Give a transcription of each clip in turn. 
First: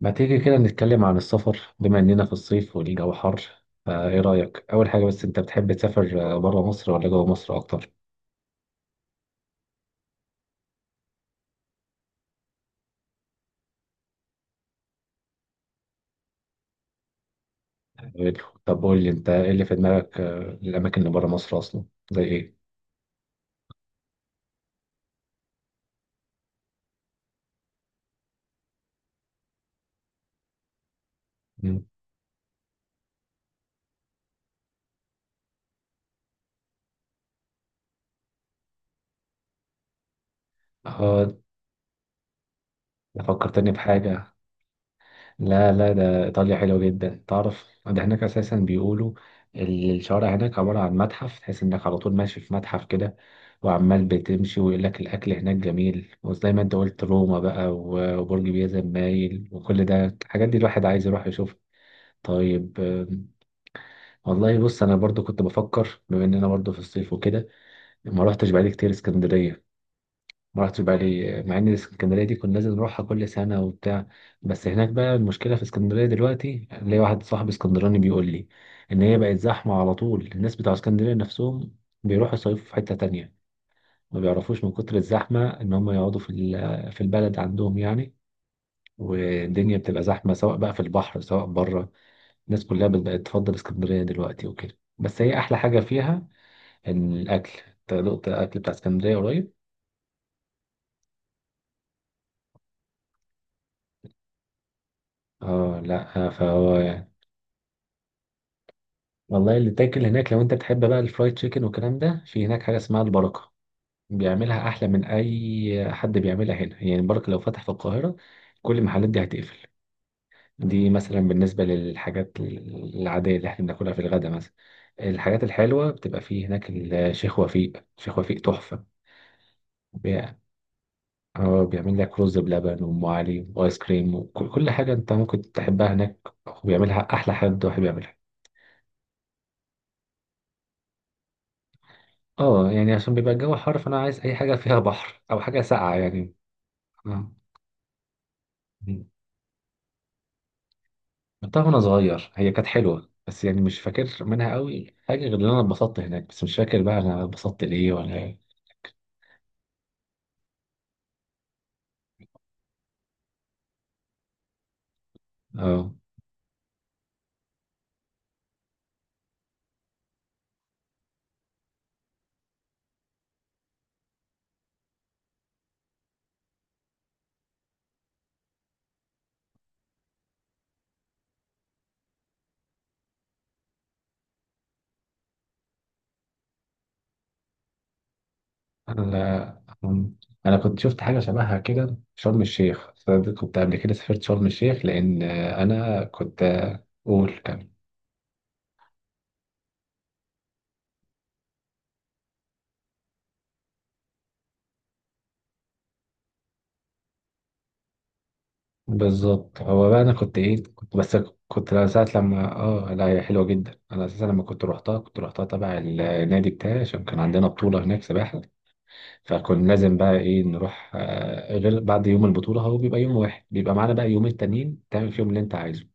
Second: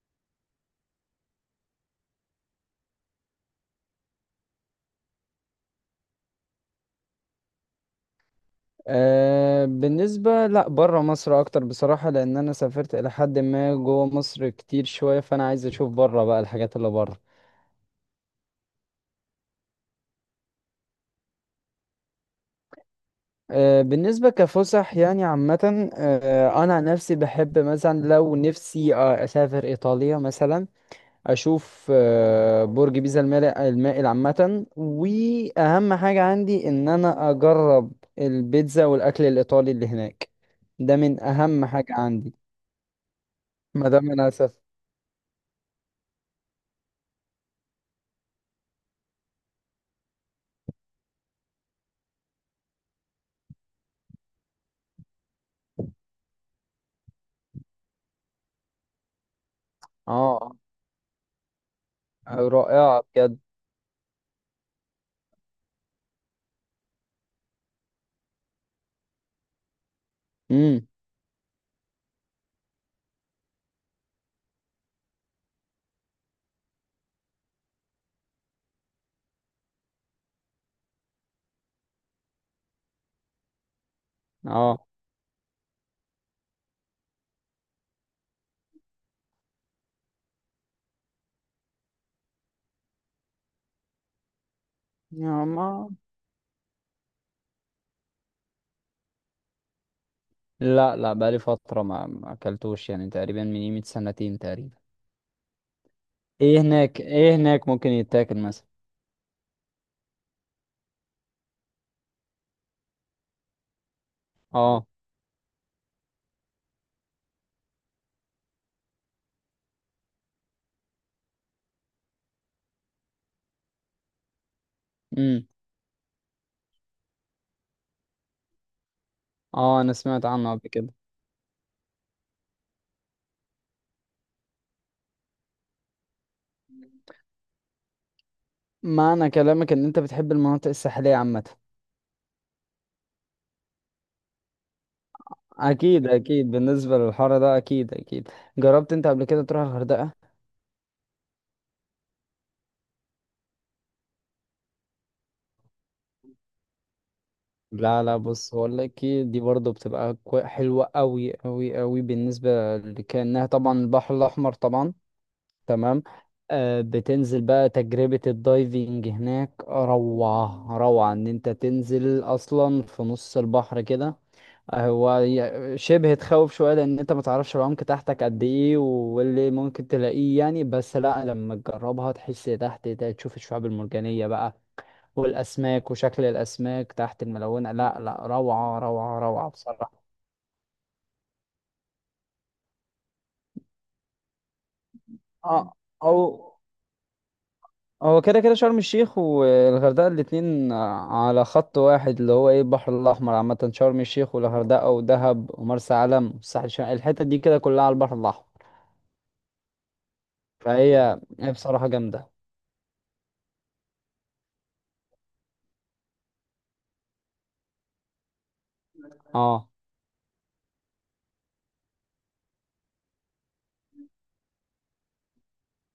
ما تيجي كده نتكلم عن السفر بما إننا في الصيف والجو حر فإيه رأيك؟ أول حاجة بس أنت بتحب تسافر بره مصر ولا جوه مصر أكتر؟ بالنسبة لا برا مصر أكتر بصراحة، لأن أنا سافرت إلى حد ما جوا مصر كتير شوية، فأنا عايز أشوف برا بقى الحاجات اللي برا. حلو. طب قول لي أنت إيه اللي في دماغك الأماكن اللي بره مصر أصلا؟ زي إيه؟ بالنسبة كفسح يعني عامة، أنا عن نفسي بحب مثلا، لو نفسي أسافر إيطاليا مثلا. مم. أشوف برج بيزا المائل عامة. وأهم حاجة عندي إن أنا أجرب البيتزا والأكل الإيطالي اللي هناك. ده من آه، أهم حاجة عندي فكرتني ما دام أنا بحاجة. هسافر. لا لا، ده إيطاليا حلوة جدا، تعرف ده هناك أساسا بيقولوا الشوارع هناك عبارة عن متحف، تحس إنك على طول ماشي في متحف كده وعمال بتمشي، ويقول لك الأكل هناك جميل، وزي ما أنت قلت روما بقى وبرج بيزا المايل، وكل ده الحاجات اه، دي الواحد عايز يروح يشوفها. طيب، رائعة بجد. والله بص أنا برضو كنت بفكر بما إننا برضو في الصيف وكده، ما روحتش بقالي كتير اسكندرية. ما رحتش امم، بالي مع ان اسكندريه دي كنا لازم نروحها كل سنه وبتاع. بس هناك بقى المشكله في اسكندريه دلوقتي، ليا واحد صاحب اسكندراني بيقول لي ان هي بقت زحمه، على طول الناس بتوع اسكندريه نفسهم بيروحوا يصيفوا في حته تانية، ما بيعرفوش من اه، كتر الزحمه ان هم يقعدوا في البلد عندهم يعني. والدنيا بتبقى زحمه سواء بقى في البحر سواء بره. الناس كلها بقت تفضل اسكندريه دلوقتي وكده، بس هي يا احلى حاجه ما. فيها ان الاكل. انت دقت الاكل بتاع اسكندريه قريب؟ لا لا، بقالي فترة ما اكلتوش، يعني تقريبا من قيمة سنتين تقريبا. اه لا، ايه فهو هناك ايه هناك ممكن يتاكل مثلا؟ والله اللي تاكل هناك لو انت بتحب بقى الفرايد تشيكن والكلام ده، في هناك حاجه اسمها البركه، بيعملها اه. احلى من اي حد بيعملها هنا، يعني البركه لو فتح في القاهره كل المحلات دي هتقفل. دي مثلا بالنسبه للحاجات العاديه اللي احنا بناكلها في الغدا مثلا. الحاجات امم، الحلوه بتبقى في هناك الشيخ وفيق، شيخ وفيق تحفه. اه، انا سمعت بي- عنه قبل كده. اه، بيعمل لك رز بلبن وام علي وايس كريم، وكل كل حاجه انت ممكن تحبها هناك، وبيعملها احلى حد واحد بيعملها. معنى كلامك ان انت بتحب المناطق الساحلية عامة؟ اه، يعني عشان بيبقى الجو حر فانا عايز اي حاجه فيها بحر او حاجه ساقعه اكيد يعني. اكيد، بالنسبة اه. للحر ده اكيد اكيد. جربت مم. انت قبل كده تروح الغردقة؟ رحتها وانا صغير، هي كانت حلوه بس يعني مش فاكر منها قوي حاجه غير ان انا اتبسطت هناك، بس مش فاكر بقى انا اتبسطت ليه لا ولا لا، ايه. بص هقول لك إيه، دي برضو بتبقى حلوة قوي قوي قوي، بالنسبة لكأنها طبعا البحر الاحمر طبعا. اه. تمام. بتنزل بقى تجربة الدايفنج هناك، روعة روعة ان انت تنزل اصلا في نص البحر كده. هو شبه تخوف شوية، لان انت ما تعرفش العمق تحتك قد ايه واللي ممكن تلاقيه يعني. بس لا، لما تجربها تحس تحت ده، تشوف الشعاب المرجانية بقى والاسماك وشكل الاسماك تحت الملونة. لا لا، روعة روعة روعة انا بصراحة. مم. انا كنت شفت حاجه شبهها كده في شرم الشيخ، فأنا كنت قبل كده سافرت شرم الشيخ لان اه. انا او، كنت، قول كمل. هو كده كده شرم الشيخ والغردقة الاتنين على خط واحد، اللي هو ايه، البحر الأحمر عامة. شرم الشيخ والغردقة ودهب ومرسى علم والساحل الشمالي، الحتة دي كده كلها على البحر الأحمر. بالظبط، هو بقى انا كنت ايه، كنت بس فهي هي كنت بصراحة ساعة جامدة. لما اه لا، هي حلوة جدا، انا اساسا لما كنت روحتها كنت روحتها تبع النادي بتاعي عشان كان عندنا بطولة هناك سباحة. فكنا اه لازم بقى ايه نروح، غير بعد يوم البطولة هو بيبقى يوم واحد، بيبقى معانا بقى يومين تانيين تعمل فيهم اللي انت عايزه.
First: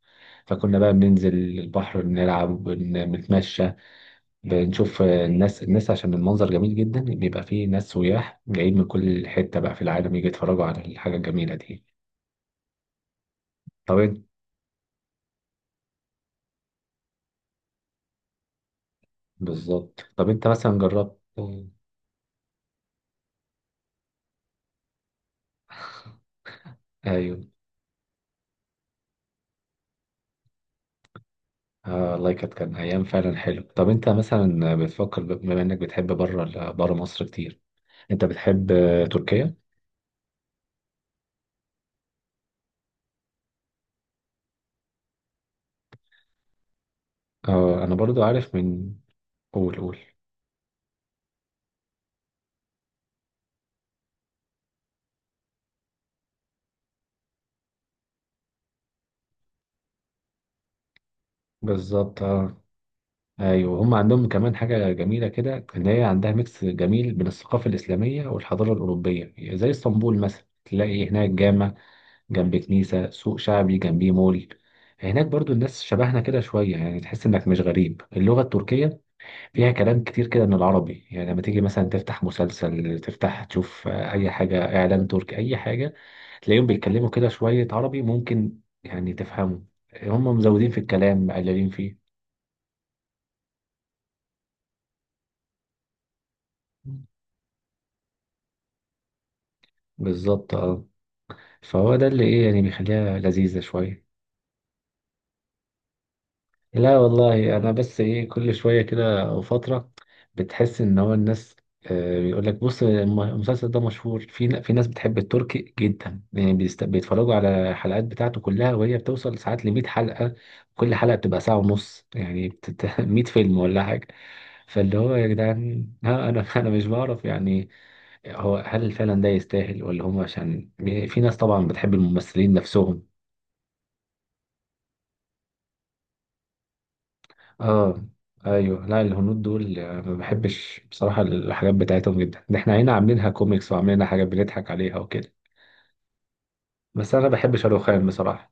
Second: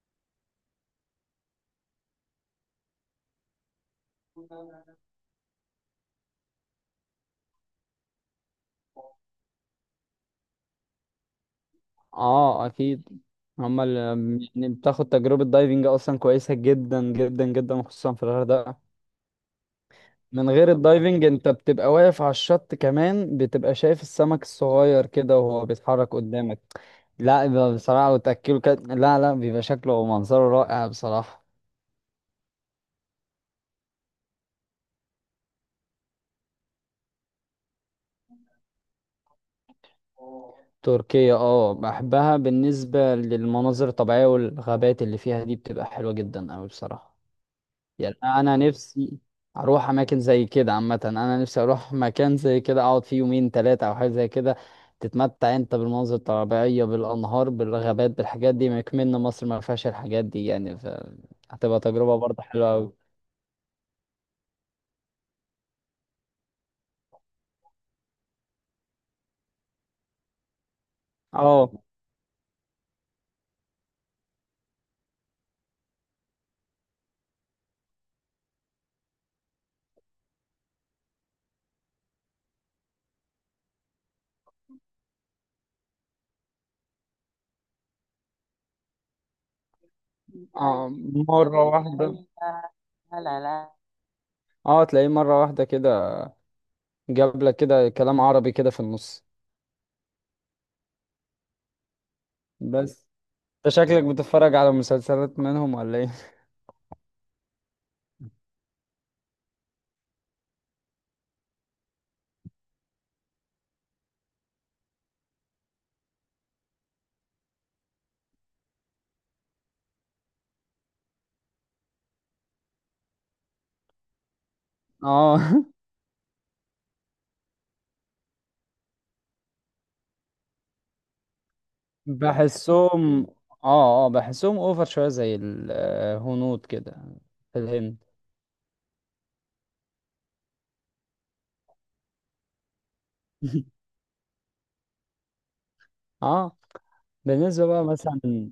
فكنا بقى بننزل البحر بنلعب بنتمشى، بنشوف الناس عشان المنظر جميل جدا، بيبقى فيه ناس سياح جايين من كل حتة بقى في العالم يجي يتفرجوا على الحاجة الجميلة دي. اه، أكيد. هما طب. اللي يعني بتاخد تجربة دايفنج أصلا كويسة جدا جدا جدا، خصوصا في الغردقة. بالظبط، طب انت من غير مثلا جربت؟ الدايفنج انت بتبقى واقف على الشط، كمان بتبقى شايف السمك الصغير كده وهو بيتحرك قدامك. ايوه. لا يبقى بصراحة وتأكله كده، لا لا، بيبقى شكله ومنظره رائع بصراحة. آه والله كانت كان ايام فعلا حلو. طب انت مثلا بتفكر بما انك بتحب بره بره مصر كتير، انت بتحب تركيا؟ تركيا اه، بحبها بالنسبة للمناظر الطبيعية والغابات اللي فيها، دي بتبقى حلوة جدا أوي بصراحة. اه، انا يعني برضو عارف انا من... نفسي قول اروح قول. اماكن زي كده عامه. انا نفسي اروح مكان زي كده، اقعد فيه يومين ثلاثه او حاجه زي كده. تتمتع انت بالمناظر الطبيعيه، بالانهار، بالغابات، بالحاجات دي. ما يكمن مصر ما فيهاش الحاجات دي يعني، ف... هتبقى تجربه بالظبط برضه اه. حلوه قوي. ايوه، هم عندهم كمان حاجه جميله كده، ان هي عندها ميكس جميل بين الثقافه الاسلاميه والحضاره الاوروبيه زي اسطنبول مثلا، تلاقي هناك اه. جامع جنب كنيسه، سوق شعبي جنبيه مول. هناك برضو الناس شبهنا كده شويه، يعني تحس انك مش غريب، اللغه التركيه فيها كلام كتير كده من العربي، يعني لما تيجي مثلا تفتح مسلسل تفتح تشوف اي حاجة، اعلان تركي اي حاجة، تلاقيهم بيتكلموا كده شوية عربي ممكن يعني تفهمه. هم مزودين في آه، الكلام مره مقللين فيه. واحده. اه، تلاقيه مره واحده كده، جاب لك كده كلام عربي كده في النص. بالظبط اه، فهو ده اللي ايه يعني بس بيخليها لذيذة انت شكلك شوية. بتتفرج على مسلسلات منهم ولا ايه؟ لا والله، انا بس ايه كل شويه كده او فتره بتحس ان هو الناس بيقول لك بص المسلسل ده مشهور في في ناس بتحب التركي جدا، يعني بيتفرجوا على الحلقات بتاعته كلها، وهي بتوصل ساعات ل 100 حلقه. كل حلقه بتبقى ساعه ونص، يعني 100 فيلم ولا حاجه. فاللي هو يا اه جدعان، ها انا انا مش بعرف يعني، هو هل فعلا ده يستاهل، ولا هم عشان في ناس طبعا بتحب الممثلين نفسهم. بحسهم، اه اه بحسهم اوفر شويه زي الهنود كده، في الهند. اه. ايوه لا، الهنود دول ما بحبش بصراحه الحاجات بتاعتهم جدا، ده احنا هنا عاملينها كوميكس وعاملينها حاجات بنضحك عليها وكده. اه. بس انا بحب بالنسبه بقى شاروخان خان مثلا، بصراحه.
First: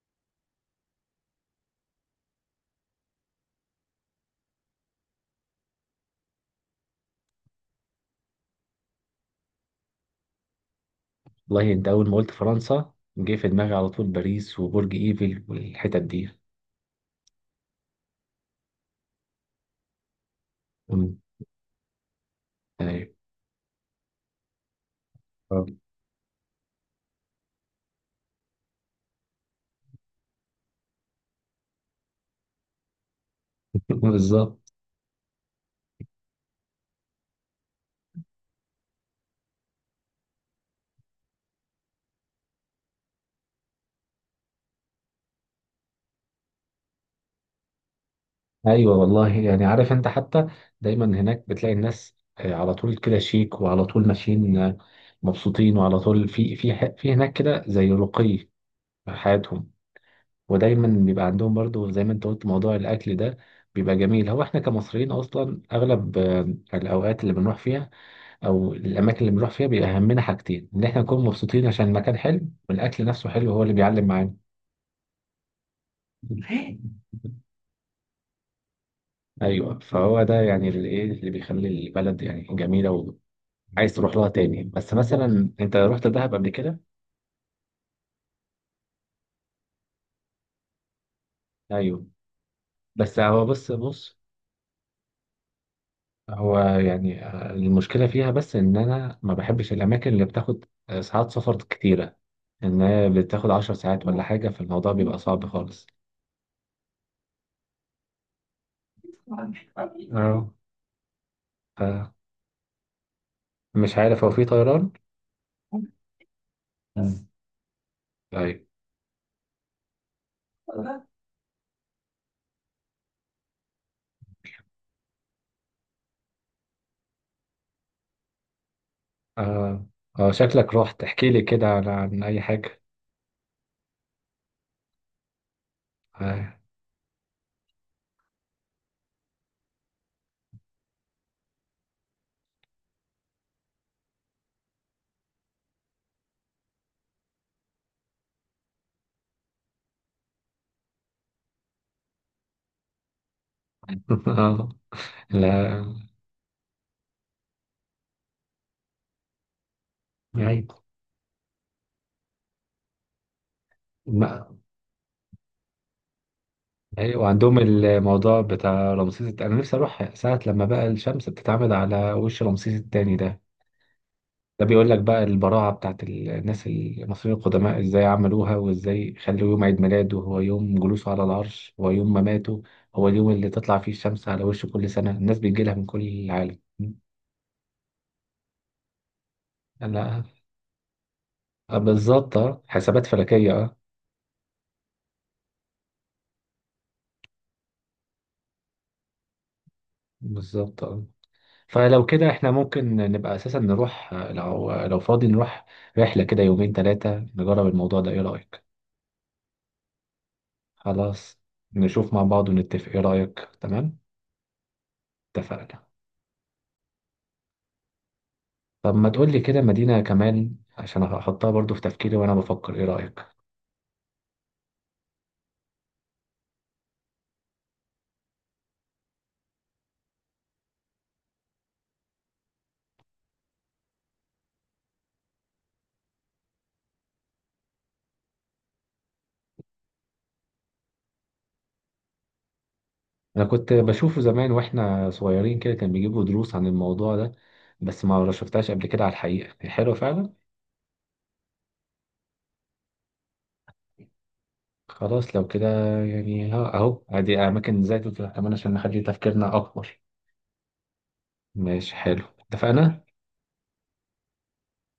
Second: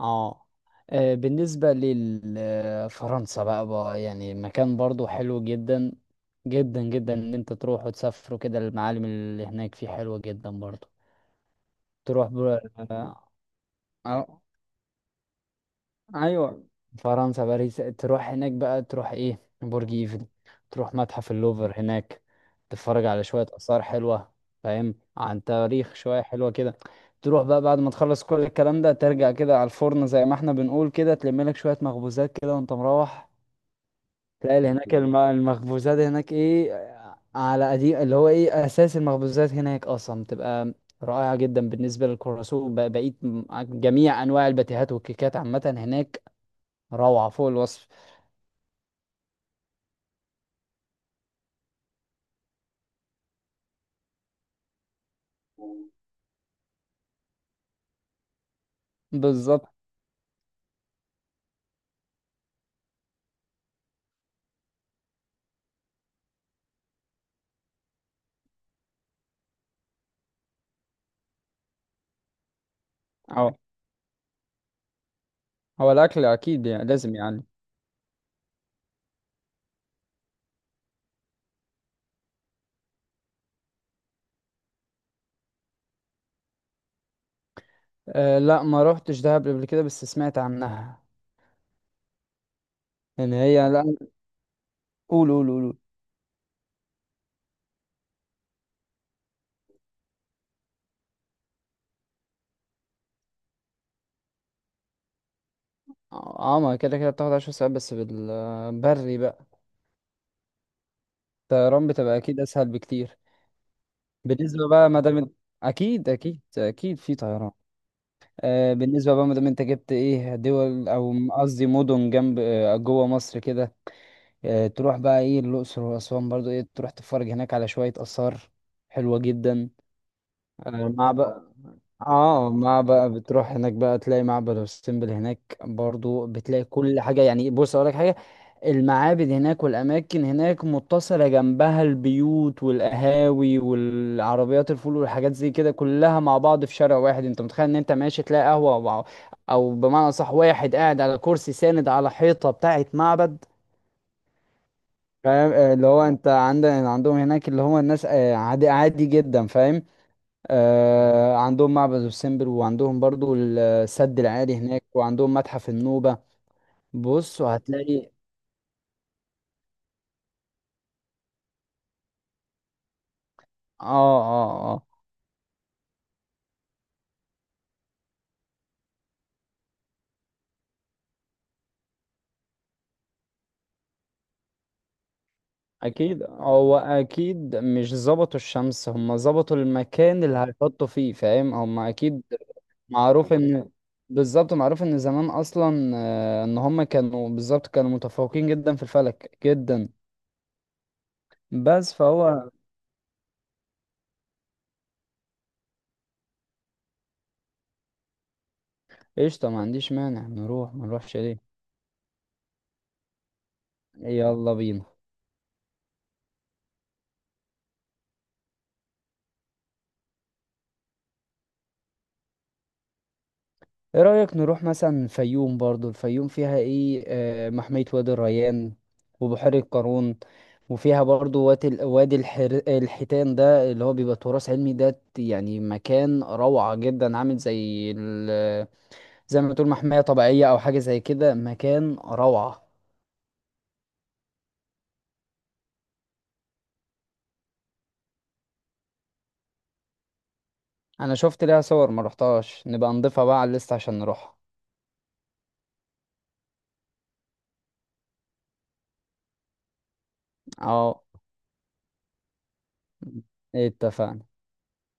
اه، بالنسبه لفرنسا بقى، يعني مكان برضو حلو جدا جدا جدا، ان انت تروح وتسافر وكده. المعالم اللي هناك فيه حلوه جدا برضو. والله انت اول ما قلت تروح فرنسا جه في دماغي على طول بقى، باريس وبرج ايفل والحتت دي. ايوه، فرنسا باريس، تروح هناك بقى، تروح ايه برج ايفل، تروح أمم، متحف اللوفر هناك، تتفرج ايوه. على شوية آثار حلوة، فاهم عن آه. تاريخ شوية حلوة كده. تروح بقى بعد ما تخلص كل الكلام ده، ترجع كده على الفرن زي ما احنا بنقول كده، تلم لك شوية مخبوزات كده وانت مروح. بالظبط. تلاقي اللي هناك المخبوزات هناك ايه، على قديم اللي هو ايه، اساس المخبوزات هناك اصلا بتبقى رائعة جدا، بالنسبة للكرواسون بقيت جميع انواع الباتيهات والكيكات عامة هناك، روعة فوق الوصف. ايوه والله، يعني عارف انت حتى دايما هناك بتلاقي الناس على طول كده شيك وعلى طول ماشيين مبسوطين، وعلى طول في هناك كده زي رقي في بالظبط حياتهم. ودايما بيبقى عندهم برضو زي ما انت قلت موضوع الاكل ده بيبقى جميل، هو احنا كمصريين اصلا اغلب الاوقات اللي بنروح فيها او الاماكن اللي بنروح فيها بيبقى همنا حاجتين، ان احنا نكون مبسوطين عشان المكان حلو والاكل نفسه حلو اه. هو اللي بيعلم معانا. هو الأكل أكيد يعني، لازم يعني. ايوه، فهو ده يعني اللي ايه اللي بيخلي البلد يعني جميله وعايز تروح لها تاني. بس مثلا انت رحت دهب قبل كده؟ أه لا، ما روحتش دهب قبل كده، بس سمعت عنها. ايوه، بس إن هو هي بص لا، بص. قول قول قول قول. هو يعني المشكلة فيها بس إن أنا ما بحبش الأماكن اللي بتاخد ساعات سفر كتيرة، إن هي بتاخد عشر ساعات ولا حاجة فالموضوع بيبقى صعب خالص. اه، ما كده كده بتاخد 10 ساعات بس بالبري بقى. أه، الطيران بتبقى أكيد أسهل بكتير. مش عارف هو في بالنسبة بقى طيران؟ ما دام إنت- أكيد أكيد أكيد في مم. طيران. طيب. بالنسبة بقى ما دام أنت جبت إيه دول، أو قصدي مدن جنب جوه مصر كده. أه تروح بقى إيه، الأقصر وأسوان، برضو إيه، تروح تتفرج هناك على شوية آثار حلوة جدا. آه. آه، شكلك آه، رحت احكي لي معبد. كده عن أي اه، ما حاجة. بقى بتروح هناك بقى تلاقي معبد السمبل، هناك برضو آه. بتلاقي كل حاجة يعني. بص اقول لك حاجة، المعابد هناك والاماكن هناك متصلة جنبها البيوت والقهاوي والعربيات الفول والحاجات زي كده كلها مع بعض في شارع واحد. انت متخيل ان انت ماشي تلاقي قهوة او، أو بمعنى صح، واحد قاعد على كرسي ساند على حيطة بتاعت معبد، آه. فاهم؟ لا اللي هو انت عندهم هناك، اللي هو الناس عادي عادي جدا، فاهم؟ يعني عندهم معبد السمبر، وعندهم برضو السد ما... العالي هناك، وعندهم متحف النوبة. أيوة، بص وعندهم وهتلاقي، الموضوع بتاع رمسيس أنا نفسي أروح ساعة لما بقى الشمس بتتعمد على وش رمسيس التاني ده، اه ده اه اه. بيقول لك بقى البراعة بتاعت الناس المصريين القدماء ازاي عملوها، وازاي خلوا يوم عيد ميلاده هو يوم جلوسه على العرش هو يوم مماته، هو اليوم اللي تطلع فيه الشمس على وشه كل سنة الناس بتجيلها من كل اكيد العالم. هو اكيد مش ظبطوا الشمس، هم ظبطوا لا، المكان اللي هيحطوا فيه، فاهم؟ هم اكيد بالظبط اه، حسابات معروف فلكية ان، اه. بالظبط، معروف ان زمان اصلا ان هم كانوا بالظبط كانوا متفوقين جدا في الفلك جدا. بالظبط اه. بس فلو كده فهو، احنا ممكن نبقى اساسا نروح، لو لو فاضي نروح رحلة كده يومين ثلاثة نجرب الموضوع ده، ايه رأيك؟ قشطة، ما عنديش مانع نروح، ما نروحش ليه؟ خلاص، نشوف مع بعض ونتفق، ايه رأيك؟ تمام. يلا بينا. اتفقنا. طب ما تقولي كده مدينة كمان عشان أحطها برضو في تفكيري وأنا بفكر، إيه رأيك؟ ايه رأيك نروح مثلا الفيوم؟ برضو الفيوم فيها ايه محمية وادي الريان، وبحيرة قارون، وفيها برضو وادي الحيتان. ده اللي هو بيبقى تراث علمي، ده يعني مكان روعة جدا، عامل زي ال... زي ما تقول محمية طبيعية او حاجة زي كده، مكان روعة. أنا كنت بشوفه زمان وإحنا صغيرين كده، كان بيجيبوا دروس عن الموضوع ده، بس ما شفتهاش قبل كده على الحقيقة، هي حلوة فعلا. انا شفت ليها صور، ما رحتهاش، نبقى نضيفها بقى على الليست عشان نروحها. خلاص لو كده، يعني أهو أدي أماكن زي دي كمان عشان نخلي تفكيرنا أكبر. اه، ماشي حلو، اتفقنا؟ اتفقنا.